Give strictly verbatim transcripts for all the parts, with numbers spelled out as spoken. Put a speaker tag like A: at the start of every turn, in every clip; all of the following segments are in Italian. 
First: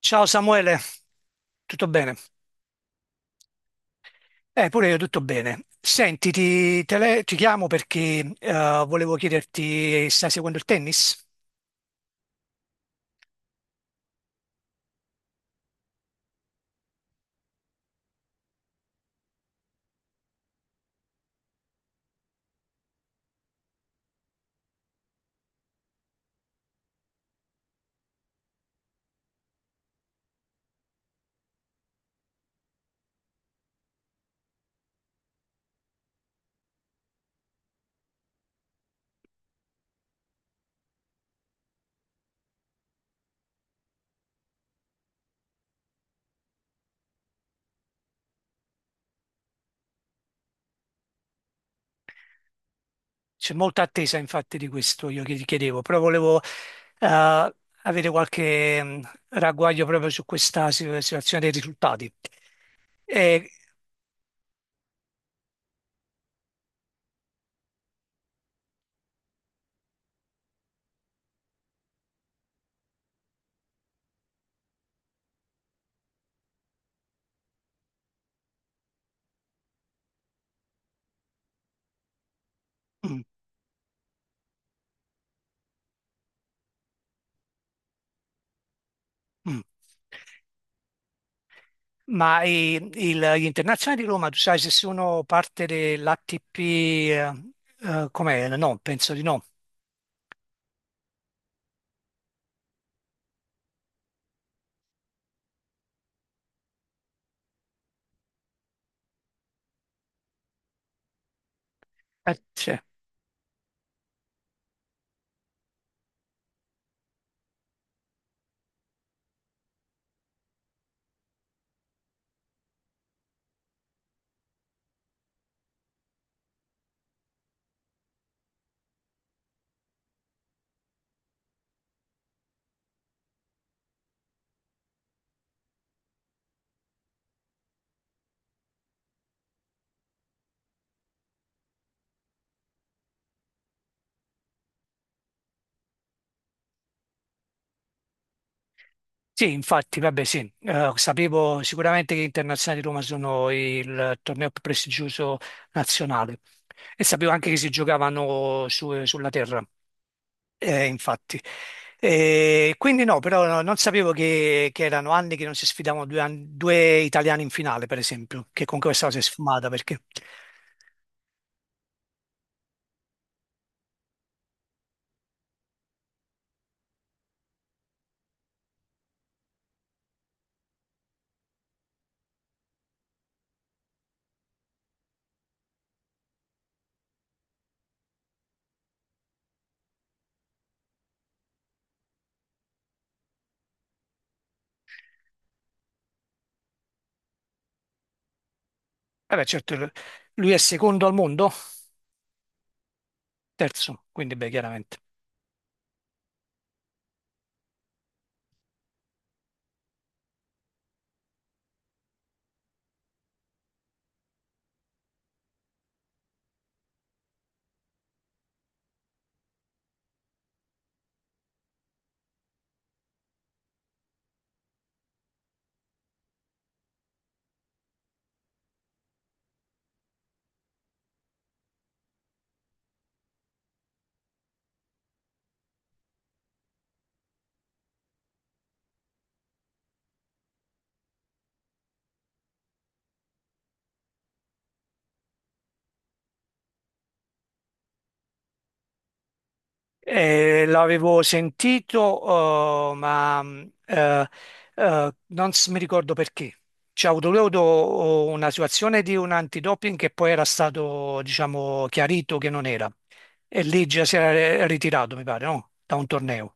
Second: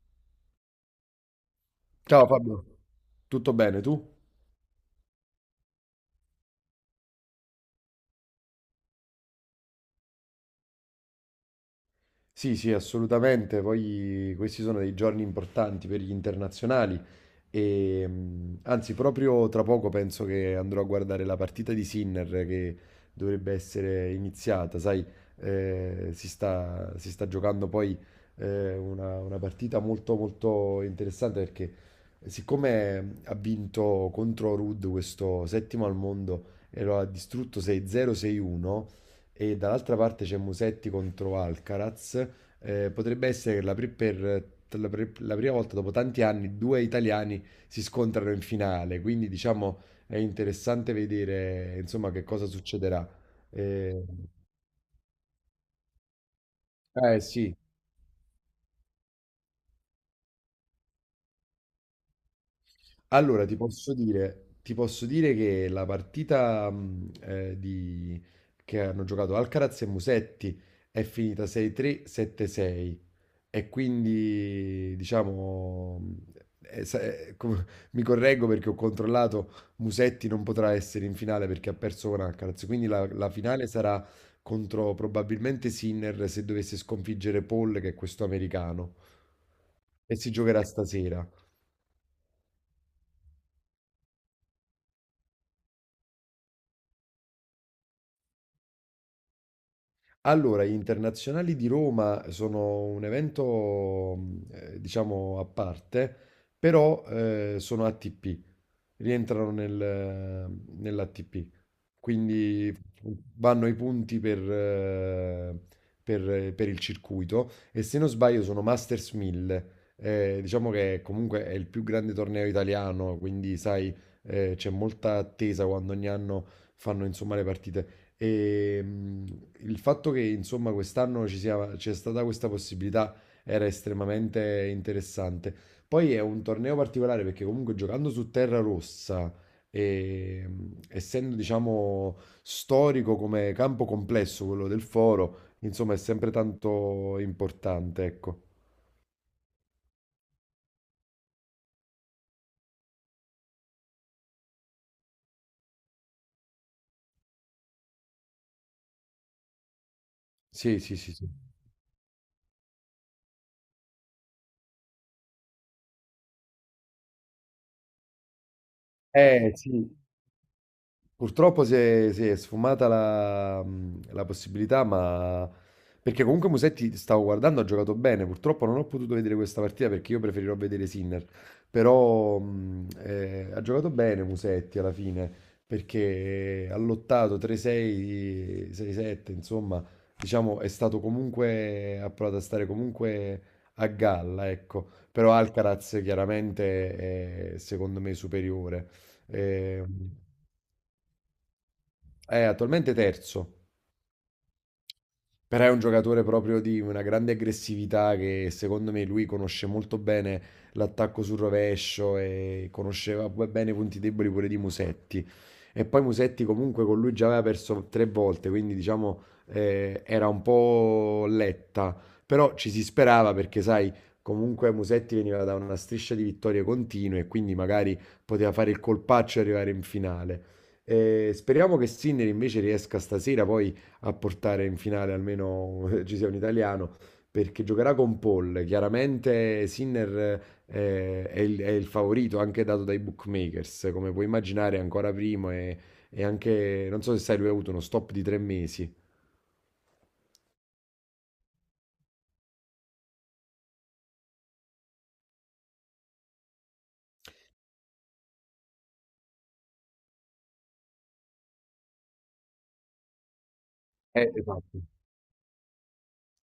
A: Ciao Samuele, tutto bene?
B: Ciao Fabio, tutto bene tu?
A: Eh, pure io tutto bene. Senti, ti, tele- ti chiamo perché eh, volevo chiederti, stai seguendo il tennis?
B: Sì, sì, assolutamente. Poi questi sono dei giorni importanti per gli internazionali. E, mh, anzi, proprio tra poco penso che andrò a guardare la partita di Sinner che dovrebbe essere iniziata. Sai, eh, si sta, si sta giocando poi eh, una, una partita molto, molto interessante perché eh, siccome ha vinto contro Ruud questo settimo al mondo e lo ha distrutto sei a zero, sei a uno, e dall'altra parte c'è Musetti contro Alcaraz. Eh, potrebbe essere che la pri- per, la pri- la prima volta dopo tanti anni due italiani si scontrano in finale, quindi diciamo è interessante vedere insomma che cosa succederà.
A: C'è molta
B: Eh,
A: attesa infatti di questo, io che ti chiedevo, però volevo
B: eh,
A: eh,
B: sì,
A: avere qualche mh, ragguaglio proprio su questa si- situazione dei risultati.
B: allora
A: E-
B: ti posso dire, ti posso dire che la partita mh, eh, di- che hanno giocato Alcaraz e Musetti è finita sei a tre, sette a sei. E quindi, diciamo, eh, eh, sa- eh, com- mi correggo perché ho controllato, Musetti non potrà essere in finale perché ha perso con Alcaraz, quindi la,
A: mm,
B: la finale sarà contro probabilmente Sinner se dovesse sconfiggere Paul, che è questo americano,
A: mm.
B: e si giocherà stasera.
A: ma i- il- gli internazionali di Roma, tu sai se sono parte dell'A T P, com'è? No, penso di no.
B: Allora, gli internazionali di Roma sono un evento, mh, eh, diciamo, a parte, però eh, sono A T P. Rientrano nel, nell'A T P. Quindi vanno i punti per, eh, per- per il circuito, e se non sbaglio sono Masters mille. Eh, diciamo che comunque è il più grande torneo italiano, quindi sai, eh, c'è molta attesa quando ogni anno fanno insomma le partite. E, mh, il fatto che insomma quest'anno ci sia, c'è stata questa possibilità era estremamente interessante. Poi è un torneo particolare perché comunque giocando su terra rossa, e, mh, essendo diciamo storico come campo complesso quello del Foro, insomma è sempre tanto importante, ecco.
A: Sì, infatti, vabbè, sì, Eh, sapevo sicuramente che gli internazionali di Roma sono il torneo più prestigioso nazionale e sapevo anche che si giocavano su- sulla terra,
B: Sì,
A: eh,
B: sì, sì, sì.
A: infatti. E quindi no, però no- non sapevo che, che erano anni che non si sfidavano due, an- due italiani in finale, per esempio, che con questa cosa si è
B: Eh,
A: sfumata
B: sì.
A: perché,
B: Purtroppo si è, si è sfumata la, mh, la possibilità, ma perché comunque Musetti, stavo guardando, ha giocato bene. Purtroppo non ho potuto vedere questa partita perché io preferirò vedere Sinner. Però mh, eh, ha giocato bene Musetti alla fine perché ha lottato tre a sei, sei a sette, insomma, diciamo è stato comunque, ha provato a stare comunque a galla, ecco. Però Alcaraz chiaramente è secondo me superiore.
A: vabbè,
B: Eh,
A: certo, lui è secondo al mondo,
B: è attualmente terzo,
A: terzo, quindi beh, chiaramente.
B: però è un giocatore proprio di una grande aggressività che secondo me lui conosce molto bene l'attacco sul rovescio e conosceva pure bene i punti deboli pure di Musetti. E poi Musetti comunque con lui già aveva perso tre volte, quindi diciamo eh, era un po' letta, però ci si sperava perché sai, comunque Musetti veniva da una striscia di vittorie continue e quindi magari poteva fare il colpaccio e arrivare in finale. Eh, speriamo che Sinner invece riesca stasera poi a portare in finale, almeno eh, ci sia un italiano, perché giocherà con Paul. Chiaramente Sinner eh, è il, è il favorito, anche dato dai bookmakers, come puoi immaginare, è ancora primo, e, e anche, non so se sai, lui ha avuto uno stop di tre mesi.
A: Eh, l'avevo sentito, eh, ma mh, eh, eh, non s- mi ricordo perché. C'è avuto lui ha avuto una situazione di un antidoping che poi era stato, diciamo, chiarito che non era. E lì già si era
B: Eh,
A: re-
B: esatto.
A: ritirato, mi pare, no? Da un torneo.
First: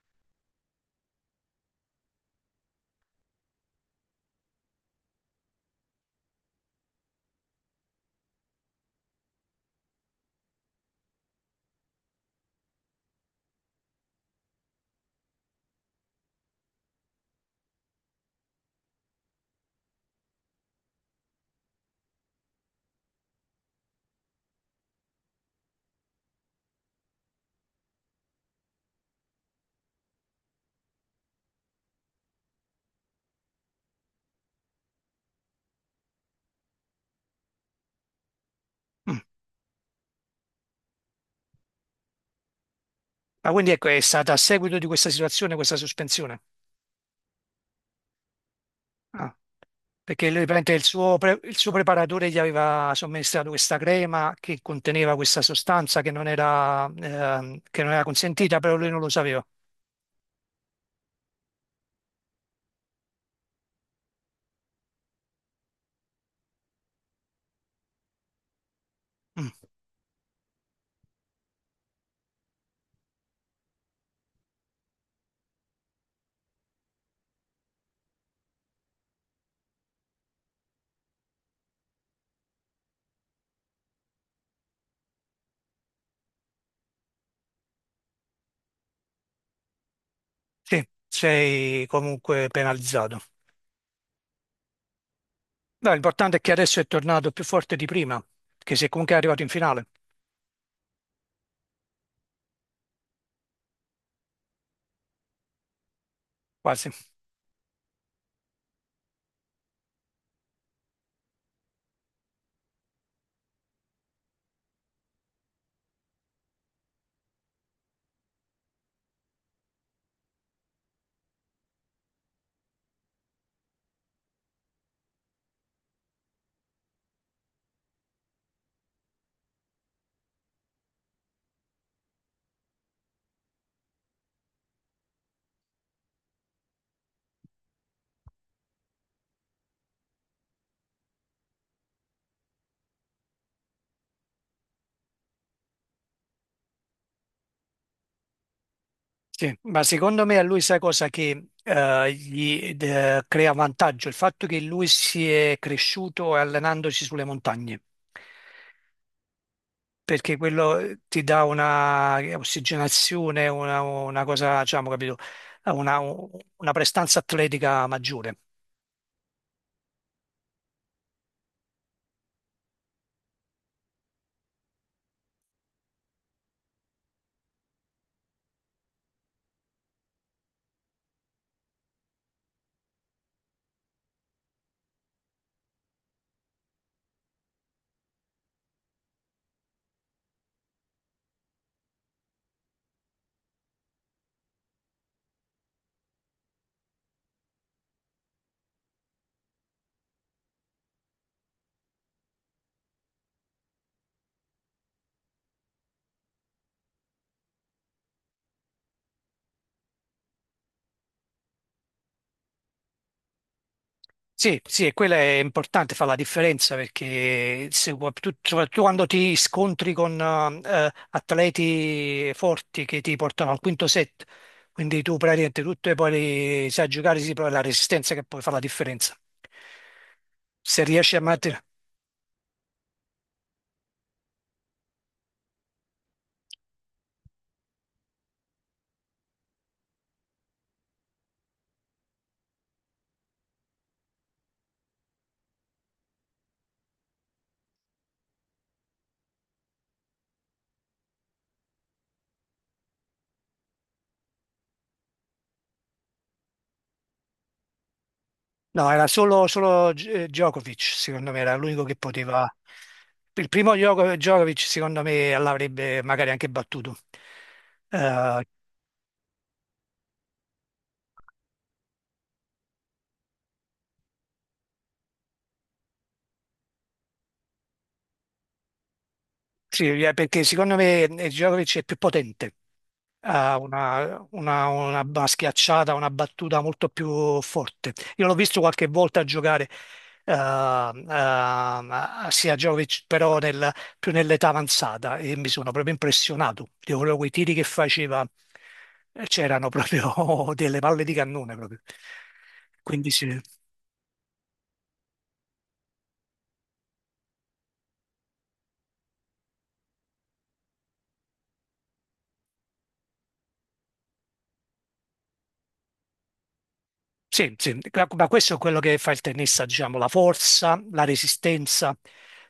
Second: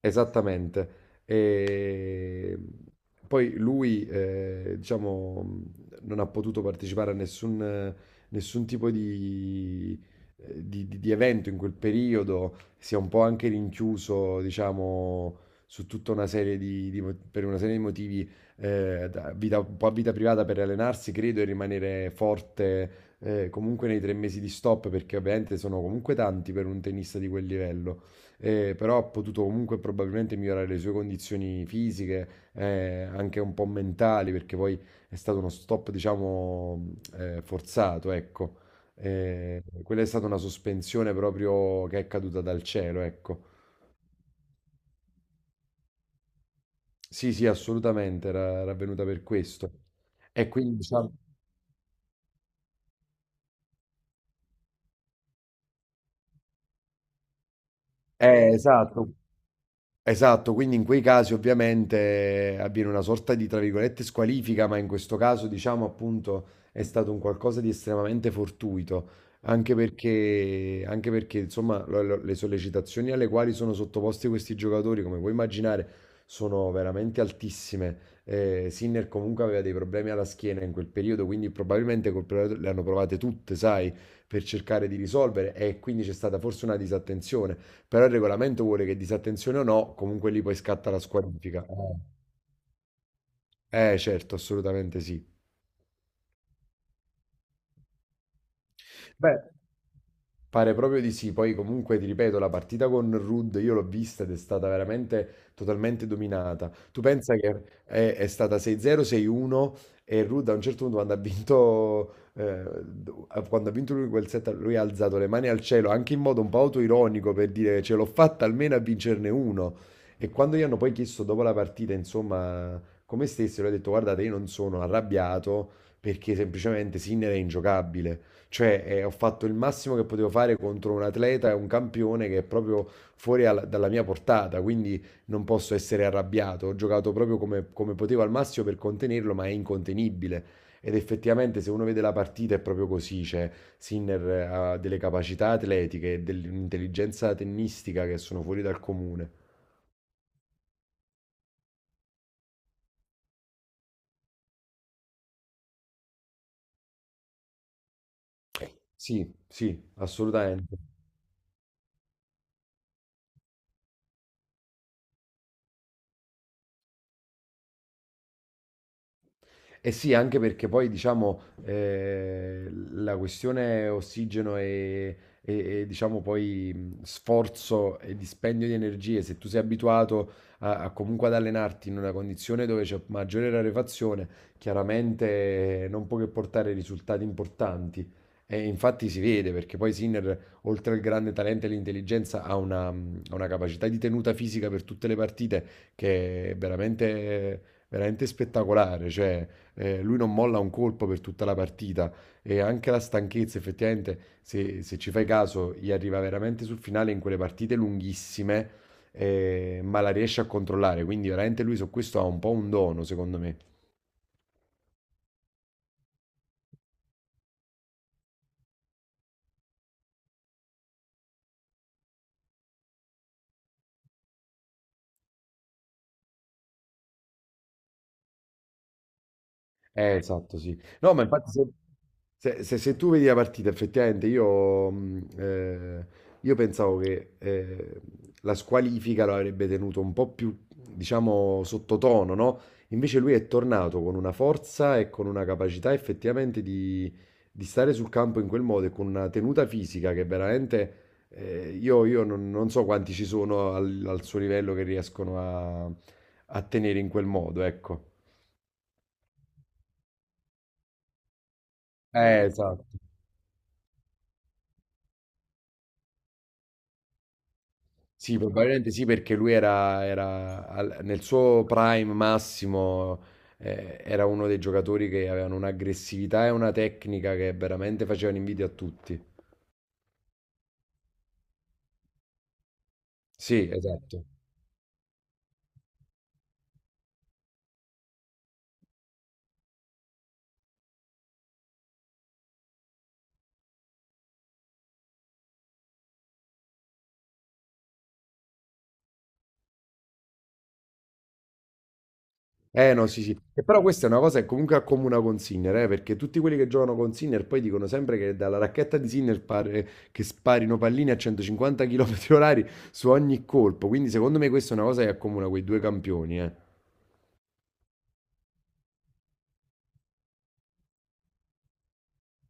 B: Esattamente. E poi lui, eh, diciamo, non ha potuto partecipare a nessun, nessun tipo di, eh, di- di- di evento in quel periodo, si è un po' anche rinchiuso, diciamo, su tutta una serie di, di mo- per una serie di motivi, eh, da vita- un po' a vita privata per allenarsi, credo, e rimanere forte, eh, comunque nei tre mesi di stop, perché ovviamente sono comunque tanti per un tennista di quel livello, eh, però ha potuto comunque probabilmente migliorare le sue condizioni fisiche, eh, anche un po' mentali, perché poi è stato uno stop, diciamo, eh, forzato, ecco.
A: Mm.
B: Eh, quella è stata una sospensione proprio che è caduta dal cielo, ecco.
A: Ma quindi ecco, è stata a seguito di questa situazione, questa sospensione.
B: Sì, sì, assolutamente, era, era avvenuta per
A: Ah.
B: questo.
A: Perché lui,
B: E
A: praticamente,
B: quindi,
A: il
B: diciamo,
A: suo, pre- il suo preparatore gli aveva somministrato questa crema che conteneva questa sostanza che non era, ehm, che non era
B: eh,
A: consentita, però lui non lo
B: esatto,
A: sapeva.
B: esatto, quindi in quei casi ovviamente eh, avviene una sorta di, tra virgolette, squalifica, ma in questo caso diciamo appunto è stato un qualcosa di estremamente fortuito,
A: Mm,
B: anche perché, anche perché insomma lo- lo- le sollecitazioni alle quali sono sottoposti questi giocatori, come puoi immaginare, sono veramente altissime. Eh, Sinner comunque aveva dei problemi alla schiena in quel periodo, quindi probabilmente col periodo le hanno provate tutte, sai, per cercare di risolvere, e quindi c'è stata forse una disattenzione. Però il regolamento vuole che, disattenzione o no, comunque lì poi
A: sì,
B: scatta la squalifica.
A: sei
B: Eh,
A: comunque penalizzato.
B: Eh, certo, assolutamente sì.
A: No, l'importante è che adesso è tornato più forte di prima, che se comunque è arrivato in
B: Beh.
A: finale,
B: Pare proprio di sì, poi comunque ti ripeto, la partita con Rudd io l'ho vista ed è stata veramente totalmente dominata.
A: quasi.
B: Tu pensa che è, è stata sei a zero, sei a uno, e Rudd a un certo punto, quando ha vinto, eh, quando ha vinto lui quel set, lui ha alzato le mani al cielo, anche in modo un po' autoironico, per dire ce l'ho fatta almeno a vincerne uno. E quando gli hanno poi chiesto dopo la partita, insomma, come stessero, ha detto guardate, io non sono arrabbiato perché semplicemente Sinner è ingiocabile. Cioè, eh, ho fatto il massimo che potevo fare contro un atleta e un campione che è proprio fuori al- dalla mia portata, quindi non posso essere arrabbiato. Ho giocato proprio come, come potevo al massimo per contenerlo, ma è incontenibile. Ed effettivamente, se uno vede la partita, è proprio così. Cioè, Sinner eh, ha delle capacità atletiche e dell'intelligenza tennistica che sono fuori dal comune.
A: Sì, ma secondo me a lui sai cosa che eh, gli eh, crea vantaggio? Il fatto che lui si è cresciuto allenandosi sulle montagne.
B: Sì, sì,
A: Perché
B: assolutamente.
A: quello eh, ti dà una ossigenazione, una, una cosa, diciamo, capito, una, una prestanza atletica maggiore.
B: Eh sì, anche perché poi diciamo eh, la questione ossigeno e, e- e, diciamo poi mh, sforzo e dispendio di energie, se tu sei abituato a, a comunque ad allenarti in una condizione dove c'è maggiore rarefazione, chiaramente eh, non può che portare risultati importanti. E infatti si vede perché poi Sinner, oltre al grande talento e l'intelligenza, ha una, mh, ha una capacità di tenuta fisica per tutte le partite che è veramente, veramente spettacolare. Cioè, eh, lui non molla un colpo per tutta la partita, e anche la stanchezza, effettivamente, se, se ci fai caso, gli arriva veramente sul finale in quelle partite lunghissime, eh, ma la riesce a controllare. Quindi veramente lui su questo ha un po' un dono, secondo me.
A: Sì, sì, e quella è importante, fa la differenza perché se, pu- tu, soprattutto quando ti scontri con eh, atleti forti che ti portano al quinto set, quindi tu praticamente tutto e poi li- sai giocare, sì, però è la resistenza che poi fa la differenza.
B: Eh, esatto, sì.
A: Se
B: No,
A: riesci a
B: ma infatti
A: mantenere.
B: se, se- se- se tu vedi la partita, effettivamente io, mh, eh, io pensavo che eh, la squalifica lo avrebbe tenuto un po' più, diciamo, sottotono, no? Invece lui è tornato con una forza e con una capacità effettivamente di, di stare sul campo in quel modo e con una tenuta fisica che veramente eh, io, io non, non so quanti ci sono al, al suo livello che riescono a, a tenere in quel modo, ecco.
A: No, era solo, solo G- Djokovic, secondo me, era l'unico che
B: Eh,
A: poteva.
B: esatto.
A: Il primo Djoko- Djokovic, secondo me, l'avrebbe magari anche battuto.
B: Sì,
A: Eh,
B: probabilmente sì, perché lui era, era al- nel suo prime massimo, eh, era uno dei giocatori che avevano un'aggressività e una tecnica che veramente facevano invidia a tutti.
A: sì, eh, perché secondo me eh, Djokovic è più potente, ha
B: Sì,
A: una,
B: esatto.
A: una, una ba- schiacciata, una battuta molto più forte. Io l'ho visto qualche volta giocare eh, eh, sia Djokovic, però nel- più nell'età avanzata e mi sono proprio impressionato. Io quello- quei tiri che faceva eh, c'erano proprio delle palle di cannone proprio.
B: Eh no,
A: Quindi
B: sì,
A: sì.
B: sì. E però questa è una cosa che comunque accomuna con Sinner, eh, perché tutti quelli che giocano con Sinner poi dicono sempre che dalla racchetta di Sinner pare che sparino palline a centocinquanta chilometri orari su ogni colpo. Quindi secondo me questa è una cosa che accomuna quei due campioni, eh.
A: Sì, sì, ma questo è quello che fa il tennista, diciamo, la forza, la resistenza,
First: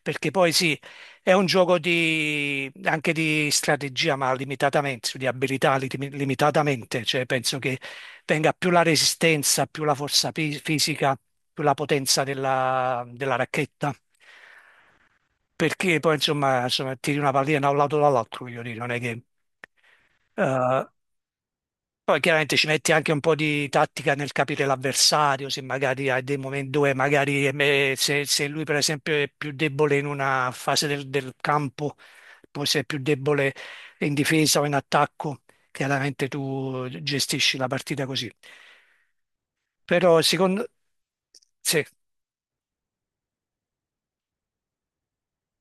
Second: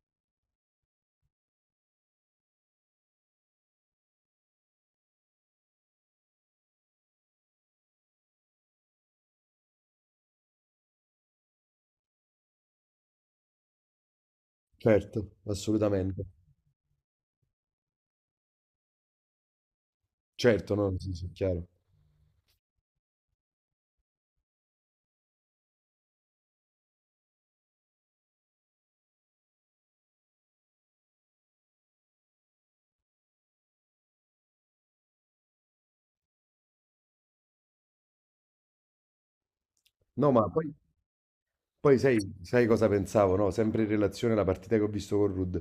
A: perché poi sì, è un gioco di, anche di strategia, ma limitatamente, di abilità li- limitatamente, cioè penso che venga più la resistenza, più la forza fi- fisica, più la potenza della, della racchetta,
B: Certo,
A: perché poi
B: assolutamente.
A: insomma, insomma tiri una pallina da un lato o dall'altro, voglio dire, non è che...
B: Certo,
A: eh,
B: no, sì, sì, chiaro.
A: poi chiaramente ci metti anche un po' di tattica nel capire l'avversario, se magari hai dei momenti dove magari eh, se, se lui per esempio è più debole in una fase del, del campo, poi se è più debole in difesa o in attacco, chiaramente tu gestisci la partita così. Però
B: No, ma
A: secondo...
B: poi
A: Sì,
B: poi sai, sai cosa pensavo, no? Sempre in relazione alla partita che ho visto con Rudd,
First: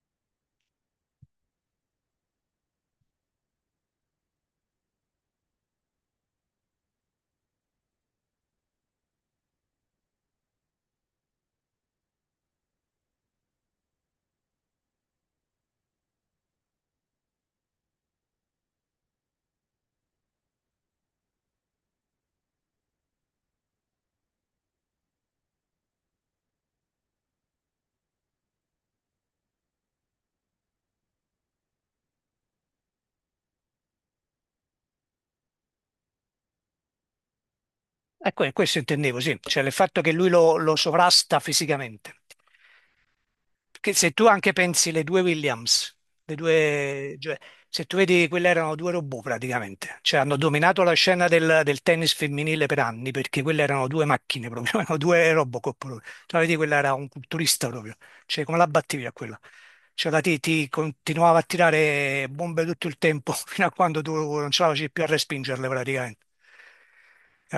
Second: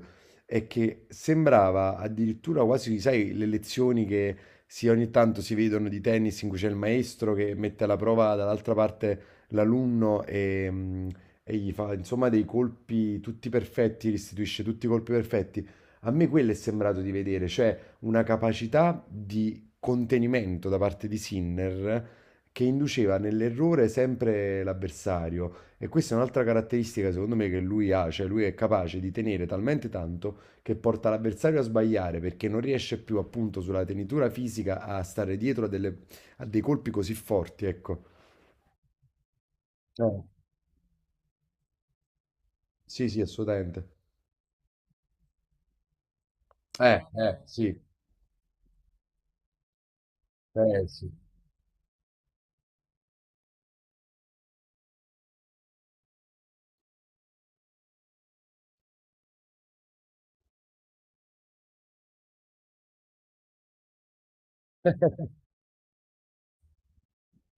B: è che sembrava addirittura quasi, sai, le lezioni che si, ogni tanto si vedono di tennis, in cui c'è il maestro che mette alla prova dall'altra parte l'alunno e, mh, e gli fa, insomma, dei colpi tutti perfetti, restituisce tutti i colpi perfetti. A me quello è sembrato di vedere, cioè una capacità di contenimento da parte di Sinner che induceva nell'errore sempre l'avversario. E questa è un'altra caratteristica secondo me che lui ha, cioè lui è capace di tenere talmente tanto che porta l'avversario a sbagliare perché non riesce più, appunto, sulla tenitura fisica a stare dietro a, delle- a dei colpi così forti, ecco.
A: ecco, questo intendevo, sì, cioè il fatto che
B: Eh,
A: lui lo, lo sovrasta fisicamente.
B: sì, sì, assolutamente.
A: Che se tu anche pensi le due Williams, le
B: Eh,
A: due, cioè,
B: eh, sì,
A: se tu vedi, quelle erano due robot praticamente, cioè hanno dominato
B: eh,
A: la
B: sì.
A: scena del, del tennis femminile per anni perché quelle erano due macchine proprio, erano due Robocop proprio. Tu la vedi, quella era un culturista proprio, cioè come la battevi a quella? Cioè la ti, ti continuava a tirare bombe tutto il tempo fino a quando tu non ce la facevi più a respingerle praticamente,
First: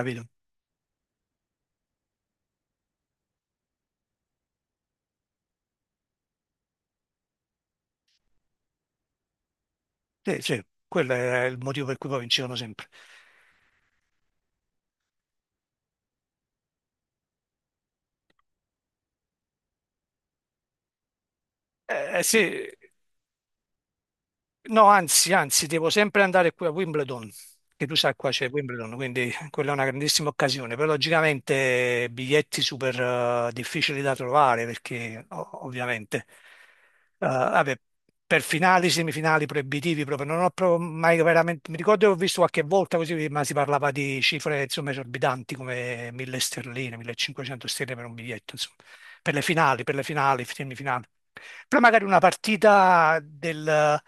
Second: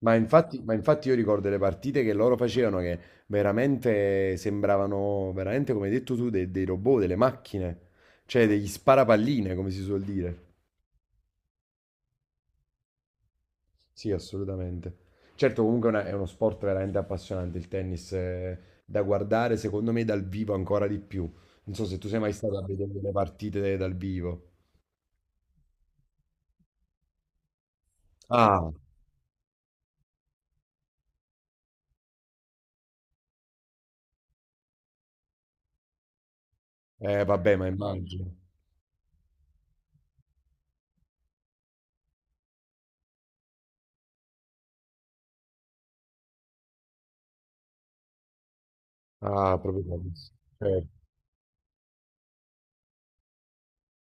B: Ma infatti, ma infatti io ricordo le partite che loro facevano che veramente sembravano, veramente come hai detto tu, dei, dei robot, delle macchine, cioè degli sparapalline, come si suol
A: Sì,
B: dire.
A: sì, quello era il motivo per cui poi vincevano sempre.
B: Sì, assolutamente. Certo, comunque è una- è uno sport veramente appassionante il tennis, eh, da guardare secondo me dal vivo ancora di più. Non so se tu
A: Eh,
B: sei
A: eh,
B: mai
A: sì,
B: stato a vedere delle partite dal vivo.
A: No, anzi, anzi, devo sempre andare qui a Wimbledon, che tu sai qua c'è
B: Ah,
A: Wimbledon, quindi quella è una grandissima occasione, però logicamente biglietti super eh, difficili da trovare perché o- ovviamente eh,
B: eh, vabbè, ma
A: vabbè,
B: immagino.
A: per finali, semifinali proibitivi proprio, non ho proprio mai veramente, mi ricordo che ho visto qualche volta così, ma si parlava di cifre insomma esorbitanti come mille sterline, millecinquecento sterline per un biglietto, insomma, per le
B: Ah,
A: finali,
B: proprio
A: per le
B: quello.
A: finali,
B: Certo.
A: semifinali. Però magari una partita del,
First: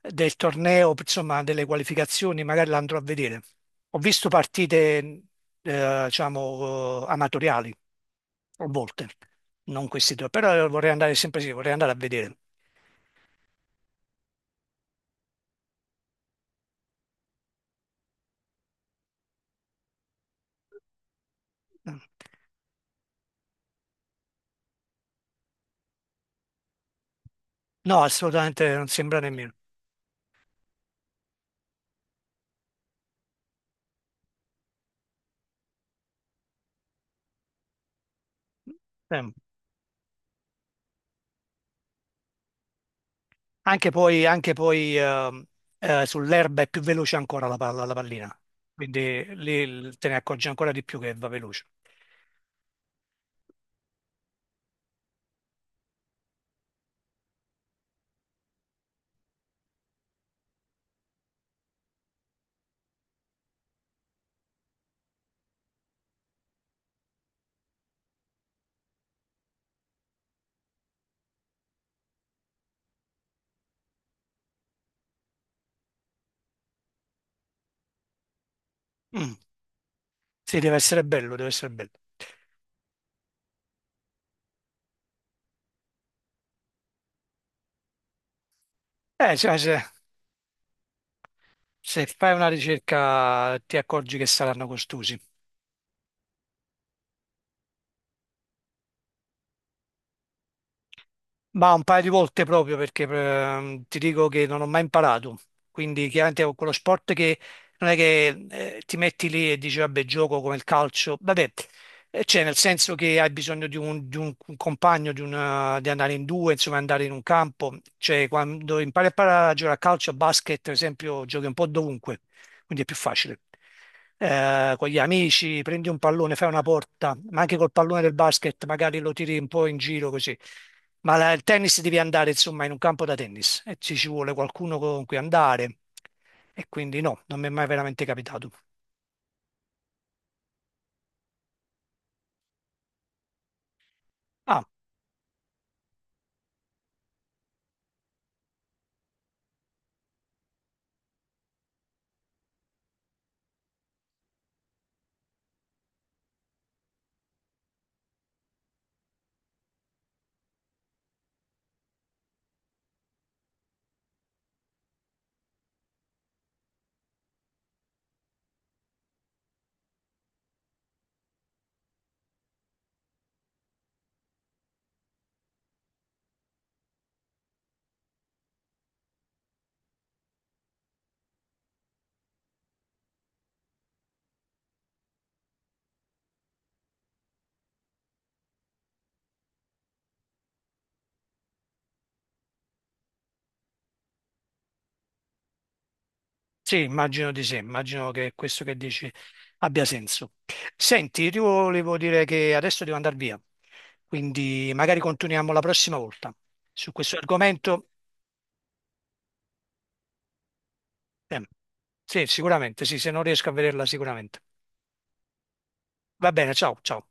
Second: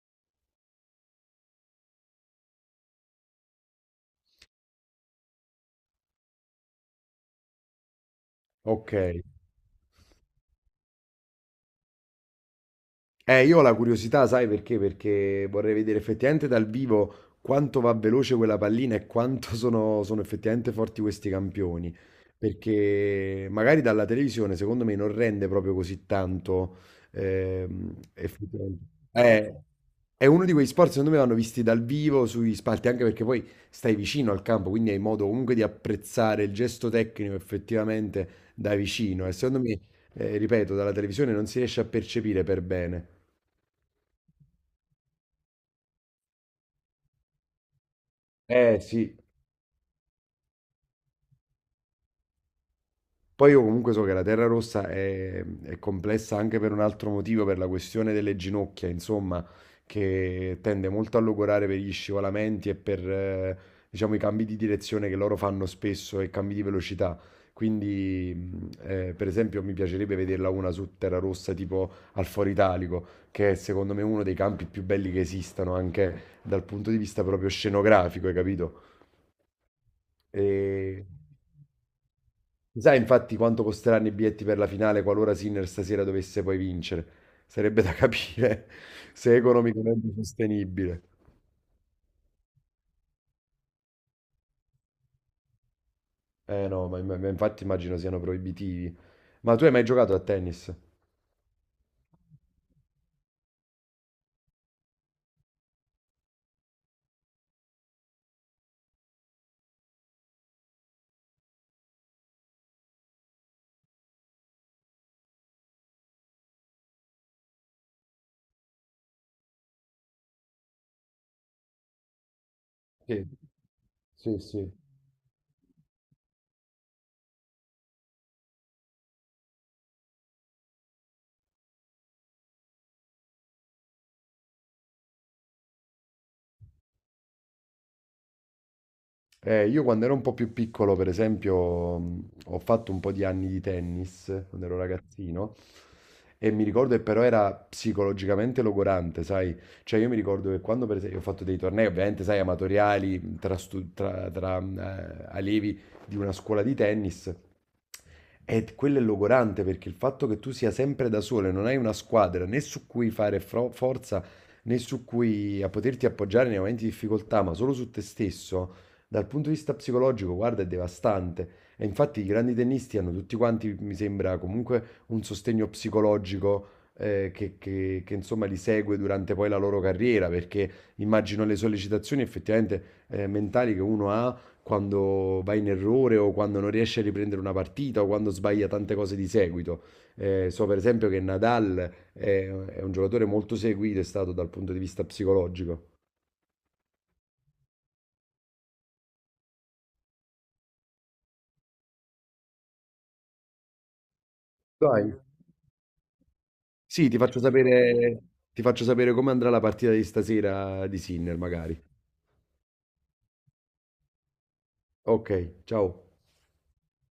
A: del torneo, insomma, delle qualificazioni, magari la andrò a vedere. Ho visto partite, eh, diciamo, eh, amatoriali, a
B: Ok.
A: volte, non questi due, però vorrei andare sempre sì, vorrei andare a vedere.
B: Eh, io ho la curiosità, sai perché? Perché vorrei vedere effettivamente dal vivo quanto va veloce quella pallina e quanto sono, sono effettivamente forti questi campioni. Perché magari dalla televisione, secondo me, non rende proprio così tanto. ehm,
A: No, assolutamente
B: effettivamente.
A: non sembra nemmeno.
B: Eh, è uno di quegli sport, secondo me, vanno visti dal vivo sui spalti, anche perché poi stai vicino al campo, quindi hai modo comunque di apprezzare il gesto tecnico effettivamente da vicino.
A: Eh.
B: E secondo me, eh, ripeto, dalla televisione non si riesce a percepire per bene.
A: Anche poi, anche poi, ehm, eh, sull'erba è più veloce ancora la palla, la pallina,
B: Eh sì,
A: quindi lì il- te ne accorgi ancora di più che va veloce.
B: poi io comunque so che la terra rossa è, è complessa anche per un altro motivo, per la questione delle ginocchia, insomma, che tende molto a logorare per gli scivolamenti e per, eh, diciamo, i cambi di direzione che loro fanno spesso e cambi di velocità. Quindi, mh, eh, per esempio, mi piacerebbe vederla una su terra rossa tipo al Foro Italico, che è secondo me uno dei campi più belli che esistano, anche dal punto di vista proprio scenografico, hai capito?
A: Mm, sì, deve essere
B: E...
A: bello, deve essere bello.
B: Sai infatti quanto costeranno i biglietti per la finale qualora Sinner stasera dovesse poi vincere? Sarebbe da capire se
A: Eh,
B: è
A: cioè, se,
B: economicamente sostenibile.
A: se fai una ricerca ti accorgi che saranno costosi.
B: Eh no, ma, ma- ma infatti immagino siano proibitivi. Ma tu hai mai giocato a tennis?
A: Ma un paio di volte proprio perché ehm, ti dico che non ho mai imparato, quindi chiaramente è quello sport che non è che eh, ti metti lì e dici vabbè gioco come il calcio, vabbè, eh, cioè nel senso che hai bisogno di un, di un compagno, di, una- di andare in due, insomma andare in un campo, cioè quando impari a, par- a giocare a calcio, a basket per esempio giochi un po' dovunque quindi è più
B: Sì,
A: facile.
B: sì, sì.
A: Eh, con gli amici prendi un pallone, fai una porta, ma anche col pallone del basket magari lo tiri un po' in giro così. Ma la- il tennis devi andare insomma in un campo da tennis e ci ci vuole qualcuno con cui andare e quindi no, non mi è mai veramente capitato.
B: Eh, io quando ero un po' più piccolo, per esempio, mh, ho fatto un po' di anni di tennis,
A: Ah,
B: quando ero ragazzino. E mi ricordo che però era psicologicamente logorante, sai? Cioè io mi ricordo che quando per esempio ho fatto dei tornei, ovviamente, sai, amatoriali, tra, stu- tra- tra, eh, allievi di una scuola di tennis, e quello è logorante perché il fatto che tu sia sempre da solo e non hai una squadra né su cui fare fro- forza, né su cui a poterti appoggiare nei momenti di difficoltà, ma solo su te stesso, dal punto di vista psicologico, guarda, è devastante. E infatti i grandi tennisti hanno tutti quanti, mi sembra, comunque un sostegno psicologico eh, che, che- che, insomma, li segue durante poi la loro carriera, perché immagino le sollecitazioni effettivamente eh, mentali che uno ha quando va in errore o quando non riesce a riprendere una partita o quando sbaglia tante cose di seguito. Eh, so per esempio che Nadal è, è un giocatore molto seguito, è stato dal punto di vista psicologico.
A: sì, immagino di sì, immagino che questo che dici abbia senso. Senti, io ti volevo dire che adesso devo andare via, quindi magari
B: Dai.
A: continuiamo la prossima volta su
B: Sì,
A: questo
B: ti faccio
A: argomento.
B: sapere, ti faccio sapere come andrà la partita di stasera di Sinner,
A: Eh,
B: magari.
A: Sì, sicuramente, sì, se non riesco a vederla sicuramente.
B: Ok, ciao.
A: Va bene, ciao, ciao.